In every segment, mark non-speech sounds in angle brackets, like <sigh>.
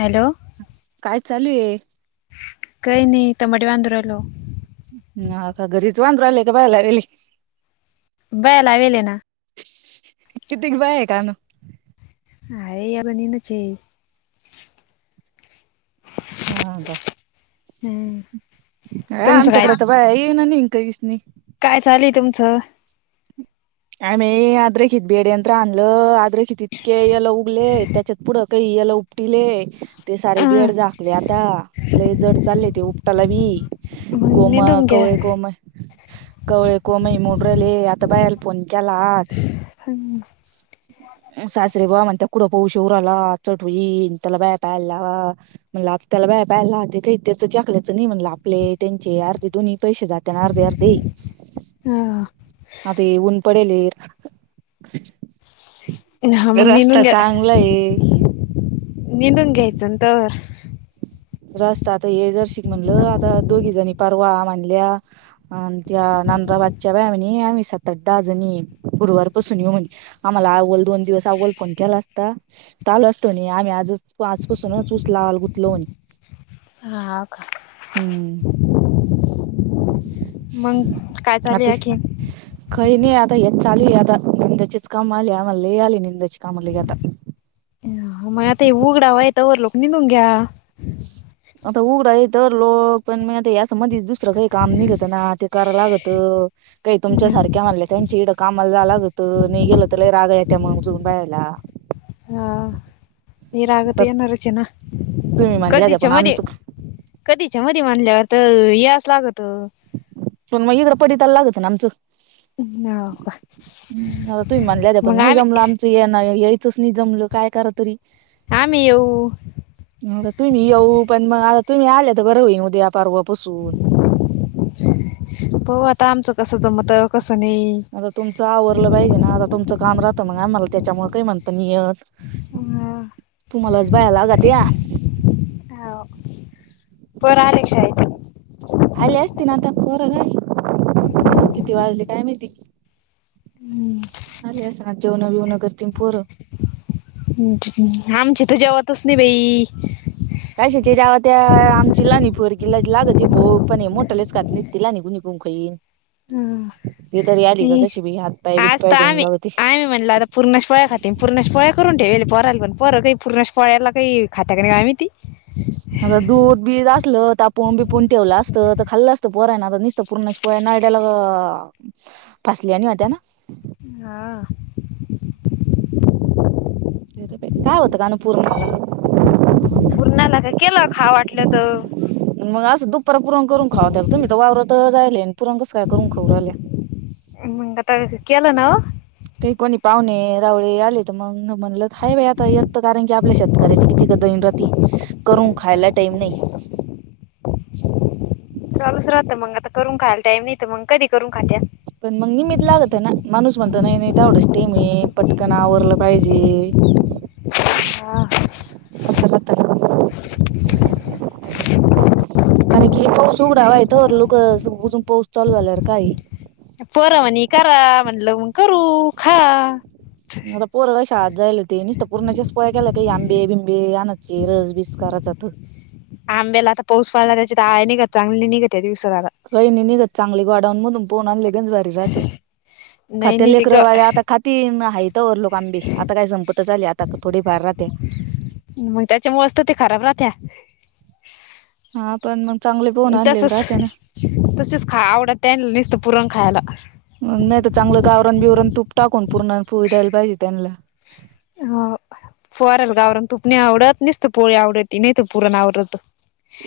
Hello काय चालू ये? काई नई टमाटे बांधु राहिलो. हा का घरीच बांधू राहिल्या का बाया लावेल ये. बाया लावेल ये ना. कितीक बाया ये कान? काय आता नेनच हे हा का हम्म. तुमचं काय आमच्याकड तर बाया येईना. <unintelligible> काय चालुये तुमचं? आम्ही आद्रेखीत बेड यंत्र आणलं आद्रेखित इतके यल उगले त्याच्यात पुढं ते यल उपटीले, ते सारे अं, बेड झाकले आता. लई जड चालले ते उपटाला बी मग कोम, निंदून घ्या कवळे कोम. कवळे कोम हे मोडू ऱ्हायले आता बायला फोन केला आज. सासरी बुवा म्हणतात कुड पाऊश येऊ ऱ्हायला चोट होईन त्याला बायां पायाल लावा. म्हणलं आता त्याला बाया पाह्यला लावते काही त्याच चाकल्याच नई म्हणलं आपले त्यांचे अर्धे दोन्ही पैशे जात ते आर्धे आर्धे हा ते ऊन पडेल ये. हा मग निंदून रस्ता घ्या चांगला ये. निंदून घ्यायचंन तवर. रस्ता आता हे जरशीक म्हणलं आता दोघी जणी परवा हा म्हनल्या. आन त्या नांदराबाद च्या बाया म्हणे आम्ही सात आठ दहा जणी ये गुरुवारपसून येऊ म्हणे. आम्हाला आव्वल दोन दिवस आव्वल फोन केला असता? त आलो असतो म्हने आम्ही आजच आजपासूनच ऊस लावाला गुतलो म्हने. हाव का? हम्म. मग काय आता चालूया खी? काही नाही आता हेच चालू हाय, आता यंदाचेच काम आले आम्हाला लय आले यंदाचे काम लय आता. अं, मग आता उघडावा आहे, तोवर लोक नि <unintelligible> घ्या. आता उघडा ये तर लोक पण मी आता हे अस मधीच दुस दुसर काही काम निघतना ते करा लागत, काही तुमच्या हम्म. सारख्या म्हणल्या त्यांच्या इड कामाला जा लागत नई गेलं तर लई रागा यात्या मगजून बायला ये रागत येणारच येना तुम्ही म्हणल्या होत्या कधीच्या पण मध्ये. आमचं कधी जेव्हा तेव्हा आणल्या तर हे असं लागतं. पण मग, इंकड पडितायला लागतय आमच्यात का हा, तुम्ही म्हणल्या पण, मग नाही जमला आम्ही आमच्या तो येना यायचच नाही जमलं, काय करा तरी. आम्ही येऊ. मग तुम्ही येऊ, पण मग आता तुम्ही आले तर बरं होई उद्या परवापसून. हो आता आमचं कसं जमतं, कसं नाही. आता तुमचं आवरलं पाहिजे ना? आता तुमचं काम राहत मग, आम्हाला त्याच्यामुळे काही म्हणत नाही येत. ह. तुम्हालाच बाया लागत्या हो पोर आली का शाळेतून? आली असती ना आता <unintelligible> किती वाजले काय माहीती? हम्म आले असणार जेवणं बीवन करतील पोर. हं हं आमची तर जेवतच नाही बाई. काय, श जेव्हा त्या आमची लहानी पोरगी तिला लागते भूक. पण मोठलेच खात नाही. तिला निघून निघून खाई. हम्म ती तरी आली का, कशी बी हातपाय आज बीतपाय तर धुऊन आम्ही लावती. आम्ही म्हणलं, आता पुरणाच्या पोळ्या खाते. आन पुरणाच्या पोळ्या करून ठेवेल पोरांनापण, पोरं काही पुरणाच्या पोळ्याला काही खाता का नाही काय माहिती. आता दूध, बीध असलं तापून, बिपून ठेवलं असतं. तर खाल्लं असतं पोरांना नु त्या पुरणाच्या पोळ्या नरड्याला फासल्यावाणी होत्या ना? हा. <unintelligible> काय होतं काण पुरणाला? पुर्णाला का? केलं खाव वाटलं तर. मग असं दुपार पुरण करून खाव्यात तुम्ही तर वावरताच जाय. आणि पुरण कस काय? करून खावू राहील्या. हा मग आता केलं ना ओ. ते कोणी पाहुणे रावळे आले तर मग म्हणलं, हाय बाई आता एकत कारण की आपल्या शेत करायचे किती कादर येऊन राती, करून खायला टाईम नाही. चालूच राहत्या मग, आता करून खायला टाईम नाहीतर मग कधी करून खात्या? पण मग निमित लागतं ना, माणूस म्हणतो. नाही नाही तेवढंच टाईम हाय, पटकन आवरलं पाहिजे. हो. कसा राहतो. कारण की पाऊस उघडावाय तोवर लोक <unintelligible> पाऊस चालू झाल्यार काही पोरावाणी करा, म्हटलं मग करू खा. आता पोर काय शाळेत जायल होते. नुसतं पुरणाच्याच पोळ्या केला काही, आंबे बिंबे आणायचे, रस बीस करायचा तो? आंब्याला आता पाऊस पडला. त्याची आळया निघत. चांगली नाही निघत या दिवसा आता. होय <unintelligible> चांगले गोडाऊनमधून पोन आणले गंज भारी राहते. नाही खात्या नाही ते लेकर, ग बाळं आता खा तीन हाय तवरलोक आंबे, आता काय संपतच आली, आता थोडीफार राहते. मग त्याच्यामुळेच ते खराब राहत्या. हा पण मग चांगले पोन आणलेत तसच राहते ना. तसेच खाय आवडत्या निसतं पुरण खायला. नाही तर चांगलं तर आवरून बिवरून तूप टाकून, पुरणाची पोळी तयार करायची त्यांनला. ह पोराला गावरान तूप नाही आवडत, निसतं पोळी आवडती, नायतर पुरण आवडत.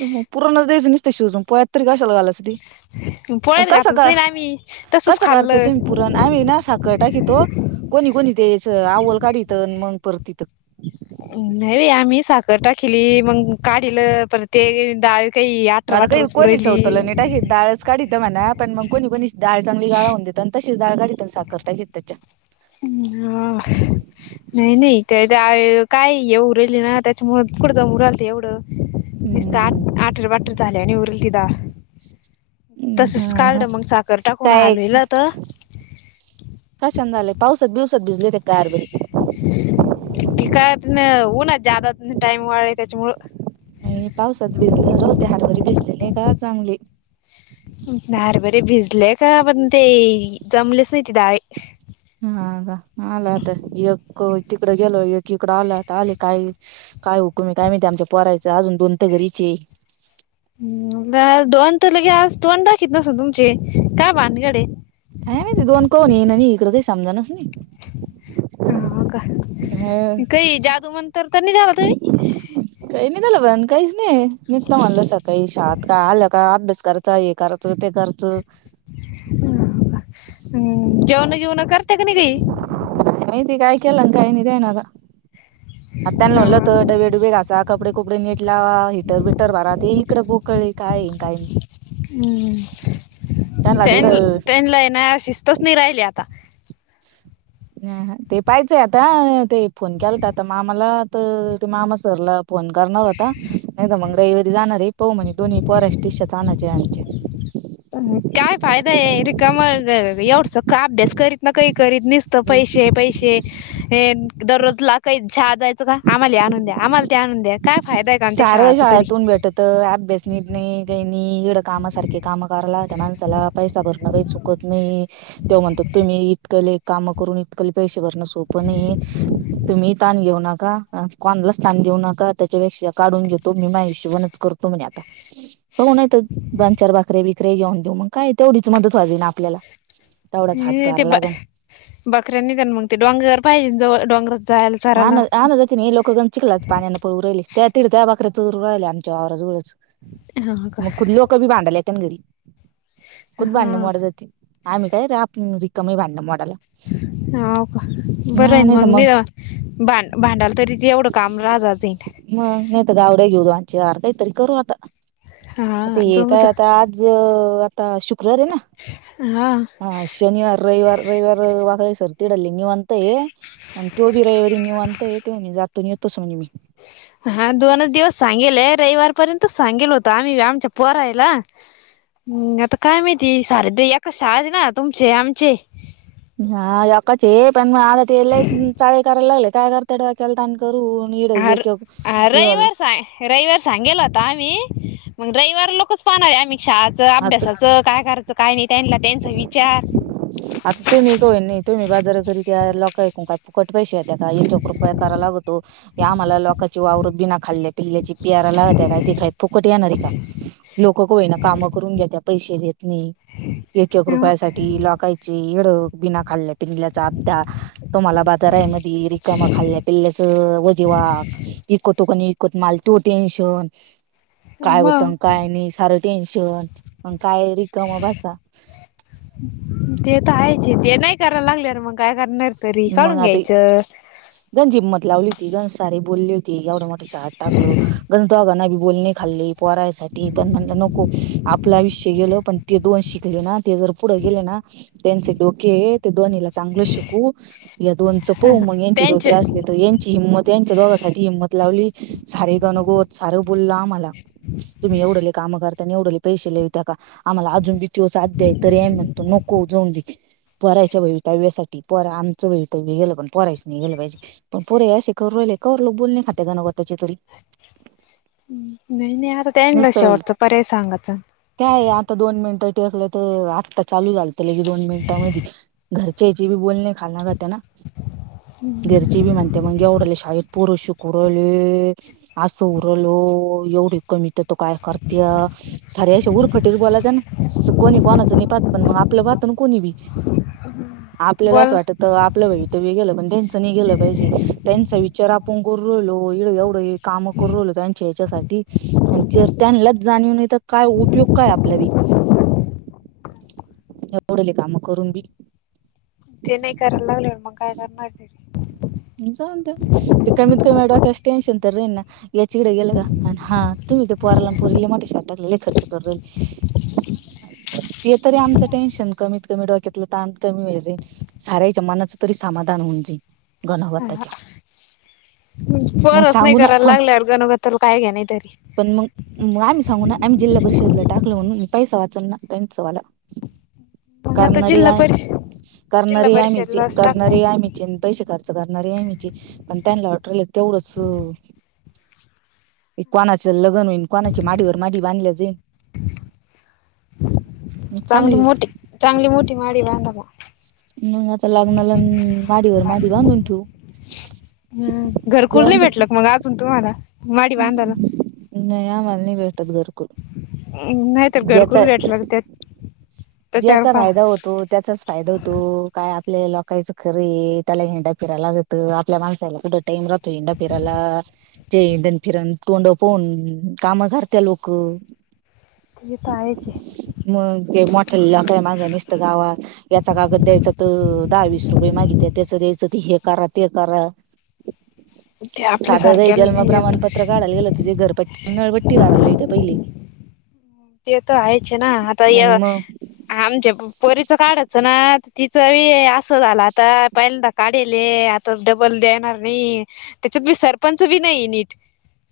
हं हं पुरणच द्यायचं नुसतं शिजवून, पोळ्यात तरी कशाला घालायचं? पोळ्यात कस घातलंच गं, नाही ना आम्ही तसच कस करता खाल्लं. तुम्ही. पुरण आम्ही ना साखर टाकीतो कोणी कोणी? दयाच आवल काढीत तर मग परत तिथं. नाही बाई, आम्ही साखर टाकली मग, काढीलं पर ते डाळी आता काही कोणीच होतं लय निट हाय हे डाळच काढतं म्हणा पण मग कोणी कोणी डाळ चांगली, गाळ होऊन देत आणि तशीचडाळ काढीतात साखर टा घेत त्यांच्या. <unintelligible> नाही नाही काय <unintelligible> निस्त‌ आठ हम्म आठर बाटर ले, आणि उरल ति डाळ. तसंच हा हा काढलं मग, साखर टाकून काय हलविला होता. कशान झालंय, पावसात बिवसात भिजले होते का हरभरे? ते काय पण ऊन्हात जादा, टाइम वाळय तेच्या मुळं. नाही पावसात भिजले राव होते, हरभरे घरी भिजलेले का चांगली. हरभरे भिजले का म्हणते, जमलेच नाही ते डाळी. हा का आलाता एक होता, तिकड गेलो एक इकड आलंत आले काही. काय हुकुमी आहे काय माहिते, आमच्या पोरायचं अजून दोन् घरीचे. नाय दोन तर लगेच आज तोंड दाखवीत नसेल, तुमचे काय भानगडे. काय माहिती दोन कोण येईना, इकडे काही समजत नाही. हां का अ काही जादू मंतर तर, नाही झाला तुम्ही. काही नाही झालं काहीच नाही, मिस्त म्हणलं सकाळी शाळेत का आलय. कां अभ्यास करायचां हे, करायचं ते कराचं ह हम्म जेवणं बिवणं करते का नाही गं ही? महिती काय केला, काय नाही देणारा. आत्यांना म्हणलं हा होतं, का. डबे डुबे घासा, कपडे कपडे नेटला हिटर बिटर भरात, ती इकडं पोकळ काय काय नाही. हम्म. त्यांना त्यां तिकडं त्यांनला आहे ना, शिस्तच नाही राहिली आता. ह ते पाहाचंय आता. ते फोन केलता, तर आता मामाला तर ते मामा सरला फोन करणार होता नाही तर, मग रविवारी जाणारे पाहू म्हणे दोन्ही पोरांचे तिशाच आणायचे. काय फायदा आहे, रिकामं एवढस का अभ्यास करीत ना, काही करीत. निस तर पैसे पैसे. हे दररोजला काही छा द्यायचं का, आम्हाला ते आणून द्या आम्हाला ते आणून द्या. काय फायदा का, त्या सारं शाळाचा तरी. शाळेतून भेटत अभ्यास नीट नाही काय नाही, येडं कामा सारखी काम करू लागतात पैसा भरणारे चुकतं. कत नाही. तेव्हा तुम्ही इतक काम करून इतकही पैसे भरणं सोपं नाही तुम्ही ताण घेऊ नका, कोणाला ताण देऊ नका. त्याच्यापेक्षा काढून घेतो मी माया हिशोबाने करतो म्हणे आता. पाहू नाहीतर दोन चार भाकऱ्या वीक तरी येऊन देऊ, मग काय तेवढीच मदत व्हावी ना आपल्याला. तेवढाच हातभार लागन <unintelligible> डोंगर जवळ. जायला आन चारायला आणूदेत. की लोकं गण चिकलाच पाण्यांनं पळू राहिली, त्या तिड त्या बाकऱ्या चोरू राहिले आमच्या वावराजवळच. हा का मग खुद लोक बी भांडाला येत ना, घरी खुद भांडणं मारत हा जाते. आम्ही काय रिकामे, भांडण मोडायला. हौव काय बरं हा आहे नाही तर मग द्या. भां भांडाल तरी, एवढं काम राजा झे. मन नाहीतर गार्डन घेऊ, दोन-चार काहीतरी करू आता हा ते जमत येताय आता. ज.. आता शुक्रार आहे ना. हां. हा शनिवार रविवार, रविवार वागळे सर तिकडं लय निवांत हाय. अन तो भी रहे ते निवांत ते <unintelligible> म्हणी जातो न येतो सोडुन मी. ह <unintelligible> हा दोनच दिवस सांगेले रविवार पर्यंत सांगेल होत आम्ही आमच्या पोरायला हम्. आता काय माहिती सारे, एका शाळेत ना तुमचे आमचे. हा एकच हाय, पण आता ते लयच चाळे करायला लागले. काय करता डोक्याला ताण करून? आर हा रविवार <unintelligible> सांग रविवार सांगेल होता आम्ही, मग रविवार लोकच पाहणार आहे आम्ही शाळाचं आता अभ्यासाचं. काय करायचं काय नाही त्यांनला तेच विचार. आता तुम्ही <unintelligible> नाही तुम्ही बाजारा घरी त्या लोकाकून काय फुकट पैसे त्याचा एक एक रुपया कराय लागतो की आम्हाला हे लोकाची वावर बिना खाल्ले पिल्याची पेरा लावत्यात, ते काय तिथं फुकट येणार आहे का लोक कोईना कामं करून घेत्यात पैसे देत नाही. एक एक रुपया साठी लोकाचे हेड बिना खाल्ल्या पिंल्याचा फापता तुम्हाला बाजारायमधी रिकाम खाल्ल्या पिल्ल्याचं वजे व्हा इकतो काणी इकत माल तो टेन्शन काय होत मग न काय नाही सारं टेन्शन अन काय रिकाम बसा ते तर हायचे ते नाही करायला लागलेवर मग काय करणार तरी काढून घ्यायचं. गणज हींमत लावली होती गण सारे बोलले होती एवढा शाळात टाकलं गंज दोघांन बी बोलणे खाले पोरायसाठी पण म्हणल नको आपलं आयुष्य गेल पण ते दोन शिकले ना, ते जर पुढे गेले ना, त्यांचे डोके ते दोन्हीला चांगलं शिकवू या दोनच पाहू मग यांचे डोके त्यांचे असले तेत यांची हिंमत यांच्या दोघां साठी हिंमत लावली सारे गणं गोत सार बोललं आम्हाला. तुम्ही एवढेले काम करता आणि एवढेले पैसे लावीता का? आम्हाला अजून बी तोच आद्या आहे तरी म्हणतो नको जाऊन दे. पोरायच्या भवीतव्यासाठी. पोरा आमचं भवितव्य गेलं, पण पोरायच नाही गेलं पाहिजे. पण पोर हे असं करु राहिले, कवर लोक बोलणे खाता गनंगोताचे तर. नाही नाही आता त्यांनला नुसतं शेवटचा पर्याय सांगायचं. काय आता दोन मिनट टेकलतर, आत्ता चालू झालतं लगी दोन मिनिटांमधी. घरच्याचेबी बोलणे खाल न त्याना घरचे बी म्हणते ते मग एवढाले शाळेत पोर शिकू राहिले असं होऊ राहिल एवढी कमी ते तर काय करत्याल. सारे असे उर्फटे बोलायत अन. कोणी कोणाचं निपात पण मग आपलं पाहातण कोणी बी आपल्याला अस बोल वाटत आपलं भवितव्य गेलं पण त्यांच नाही गेलं पाहिजे त्यांचा विचार आपण करून राहिलो एवढं काम करू राहिलो त्यांच्या ह्याच्यासाठी. आणि जर त्यांनाच जाणीव नाही तर काय उपयोग काय आपला बी? <unintelligible> <inaudible> एवढाले काम करून बी ते नाही करायला लागलेवर मग काय करणार तरी? जाऊद्या ते कमीत कमी डोक्याचं टेन्शन तर राहीना याचेकडे गेलं का अन हा तुम्ही तर पोराला पोरीला लय मोठ्याशाळेत टाकल लय खर्च करू राहिले ह <unintelligible> ते तरी आमचं टेन्शन कमीत कमी डोक्यातलं ताण कमी होईल रे. साऱ्याच्या मनाचं तरी समाधान होऊन जाईल गणा गोताच्या. पोरच नाही करायला लागल्यावर, गनागोताला काय घेणं हाय तरी. पण मग मग आम्ही सांगू ना, आम्ही जिल्हा परिषदला टाकलं म्हणून. पैसा वाचल ना त्यांचावाला. ह <unintelligible> करणारे आम जिल्हा करणारे आम्हीच आहे, परिषदलाच टाकणे करणारे आम्हीच आहे अन पैसे काड करणारे आमीच हाय, पण त्यानी वाटून राहील तेवढंच की कोणाचं लग्न होईन, कोणाची माडीवर माडी बांधल्या जाईन. चालू चांगली आहे मोठी चांगली मोठी माडी बांधा म. मंग आत त लग्नाला अन माडीवर माडी बांधून ठेवू हम्म. घरकुल जाऊन नाही द्या. <unintelligible> माडी बांधायला. नाही आम्हाला नाही भेटत घरकुल नाही तर ज्याचा गरकुल भेटल्या गं त्यात. ज्याचा फायदा होतो त्याचाच फायदा होतो काय आपल्या लोकाचं खर त्याला हिंड्या फिरायला ला <unintelligible> गतं आपल्या माणसाला टाइम राहतो हिंडा फिराला जे हिंडण फिरण तोंड पाहून काम करत्या लोक. तेत आहेच हे. मग ते मोठ्या लोका य मागं निसतं गावात <unintelligible> याचा कागद द्यायचा तर दहा वीस रुपये मागिते त्याचं द्यायचं तर हे करा ते करा. ते साध जरी आपल्यासारख्याला जन्म नाही येत प्रमाणपत्र काढाय गेलं तिथे घरपट्ट नळपट्टी वारायला लावीते पहिले. ते तर हायचे ना आता आणि या मग आमच्या पोरीचं काढायचं ना ती चवी असं झालं आता पहिल्यादा काढले आता डबल देणार नाही. त्याच्यात बी सरपंच बी नाही नीट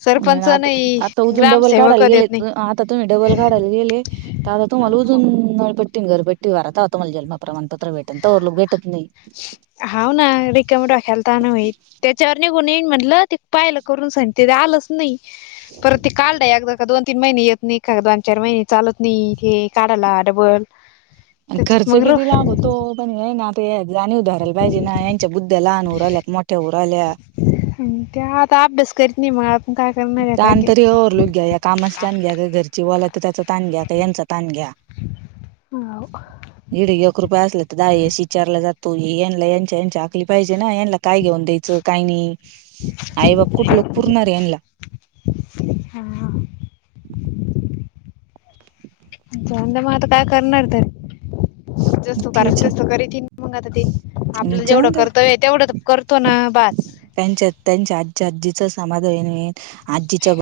सरपंच आता नाही आता उजून डबल ग्रामसेवक काढायला देत गेले नाही. आता तुमी डबल काढयला गेले तर आता तुम्हाला उजुळ नळप तुम्ही घरपट्टी भरा तव्हा तुम्हाला जन्मप्रमाण पत्र भेटल तो भरलो भेटत नाही. हाव ना रिकामा डोक्याला ताण होई. त्याच्यावर निघुन येईल म्हटलं ते पाहिलं करून सनी ते आलंच नाही. परत ते काढलं एकदा का दोन तीन महिने येत नाही का दोन चार महिने चालत की काढाला डबल <unintelligible> त्याच्यात खर्च मग र किती लागतो? तो पण हे ना आता जाणीव धरयला पाहिजे ना यांच्या बुद्ध्या लहान होऊ राहल्या का मोठ्या होऊ राहल्या. हम्म ते आता अभ्यास करीत नी माग. ताण तरी ओव्हरलो घ्या या कामाच ताण घ्या का घरची बोलते त्याचा ताण घ्या का यांचा ताण घ्या. हो <unintelligible> इड एक रुपये असला तर दहा वेळेस विचारला जातो यांला यांच्या याच्या आकली पाहिजे ना यांला <unintelligible> काय घेऊन द्यायचं काय नाही आई बाप कुठलो पुरणार आहे यांला. हां. जाऊं द्या म आता काय करणार तरी. जसं करा तेच तसं करीतीन मग आता ते मग आपलं जेवढं जाऊन दे कर्तव्य तेवढं करतो ना बास. त्यांच्या त्यांच्या आजा आजीच समाधान आहे आजीच्या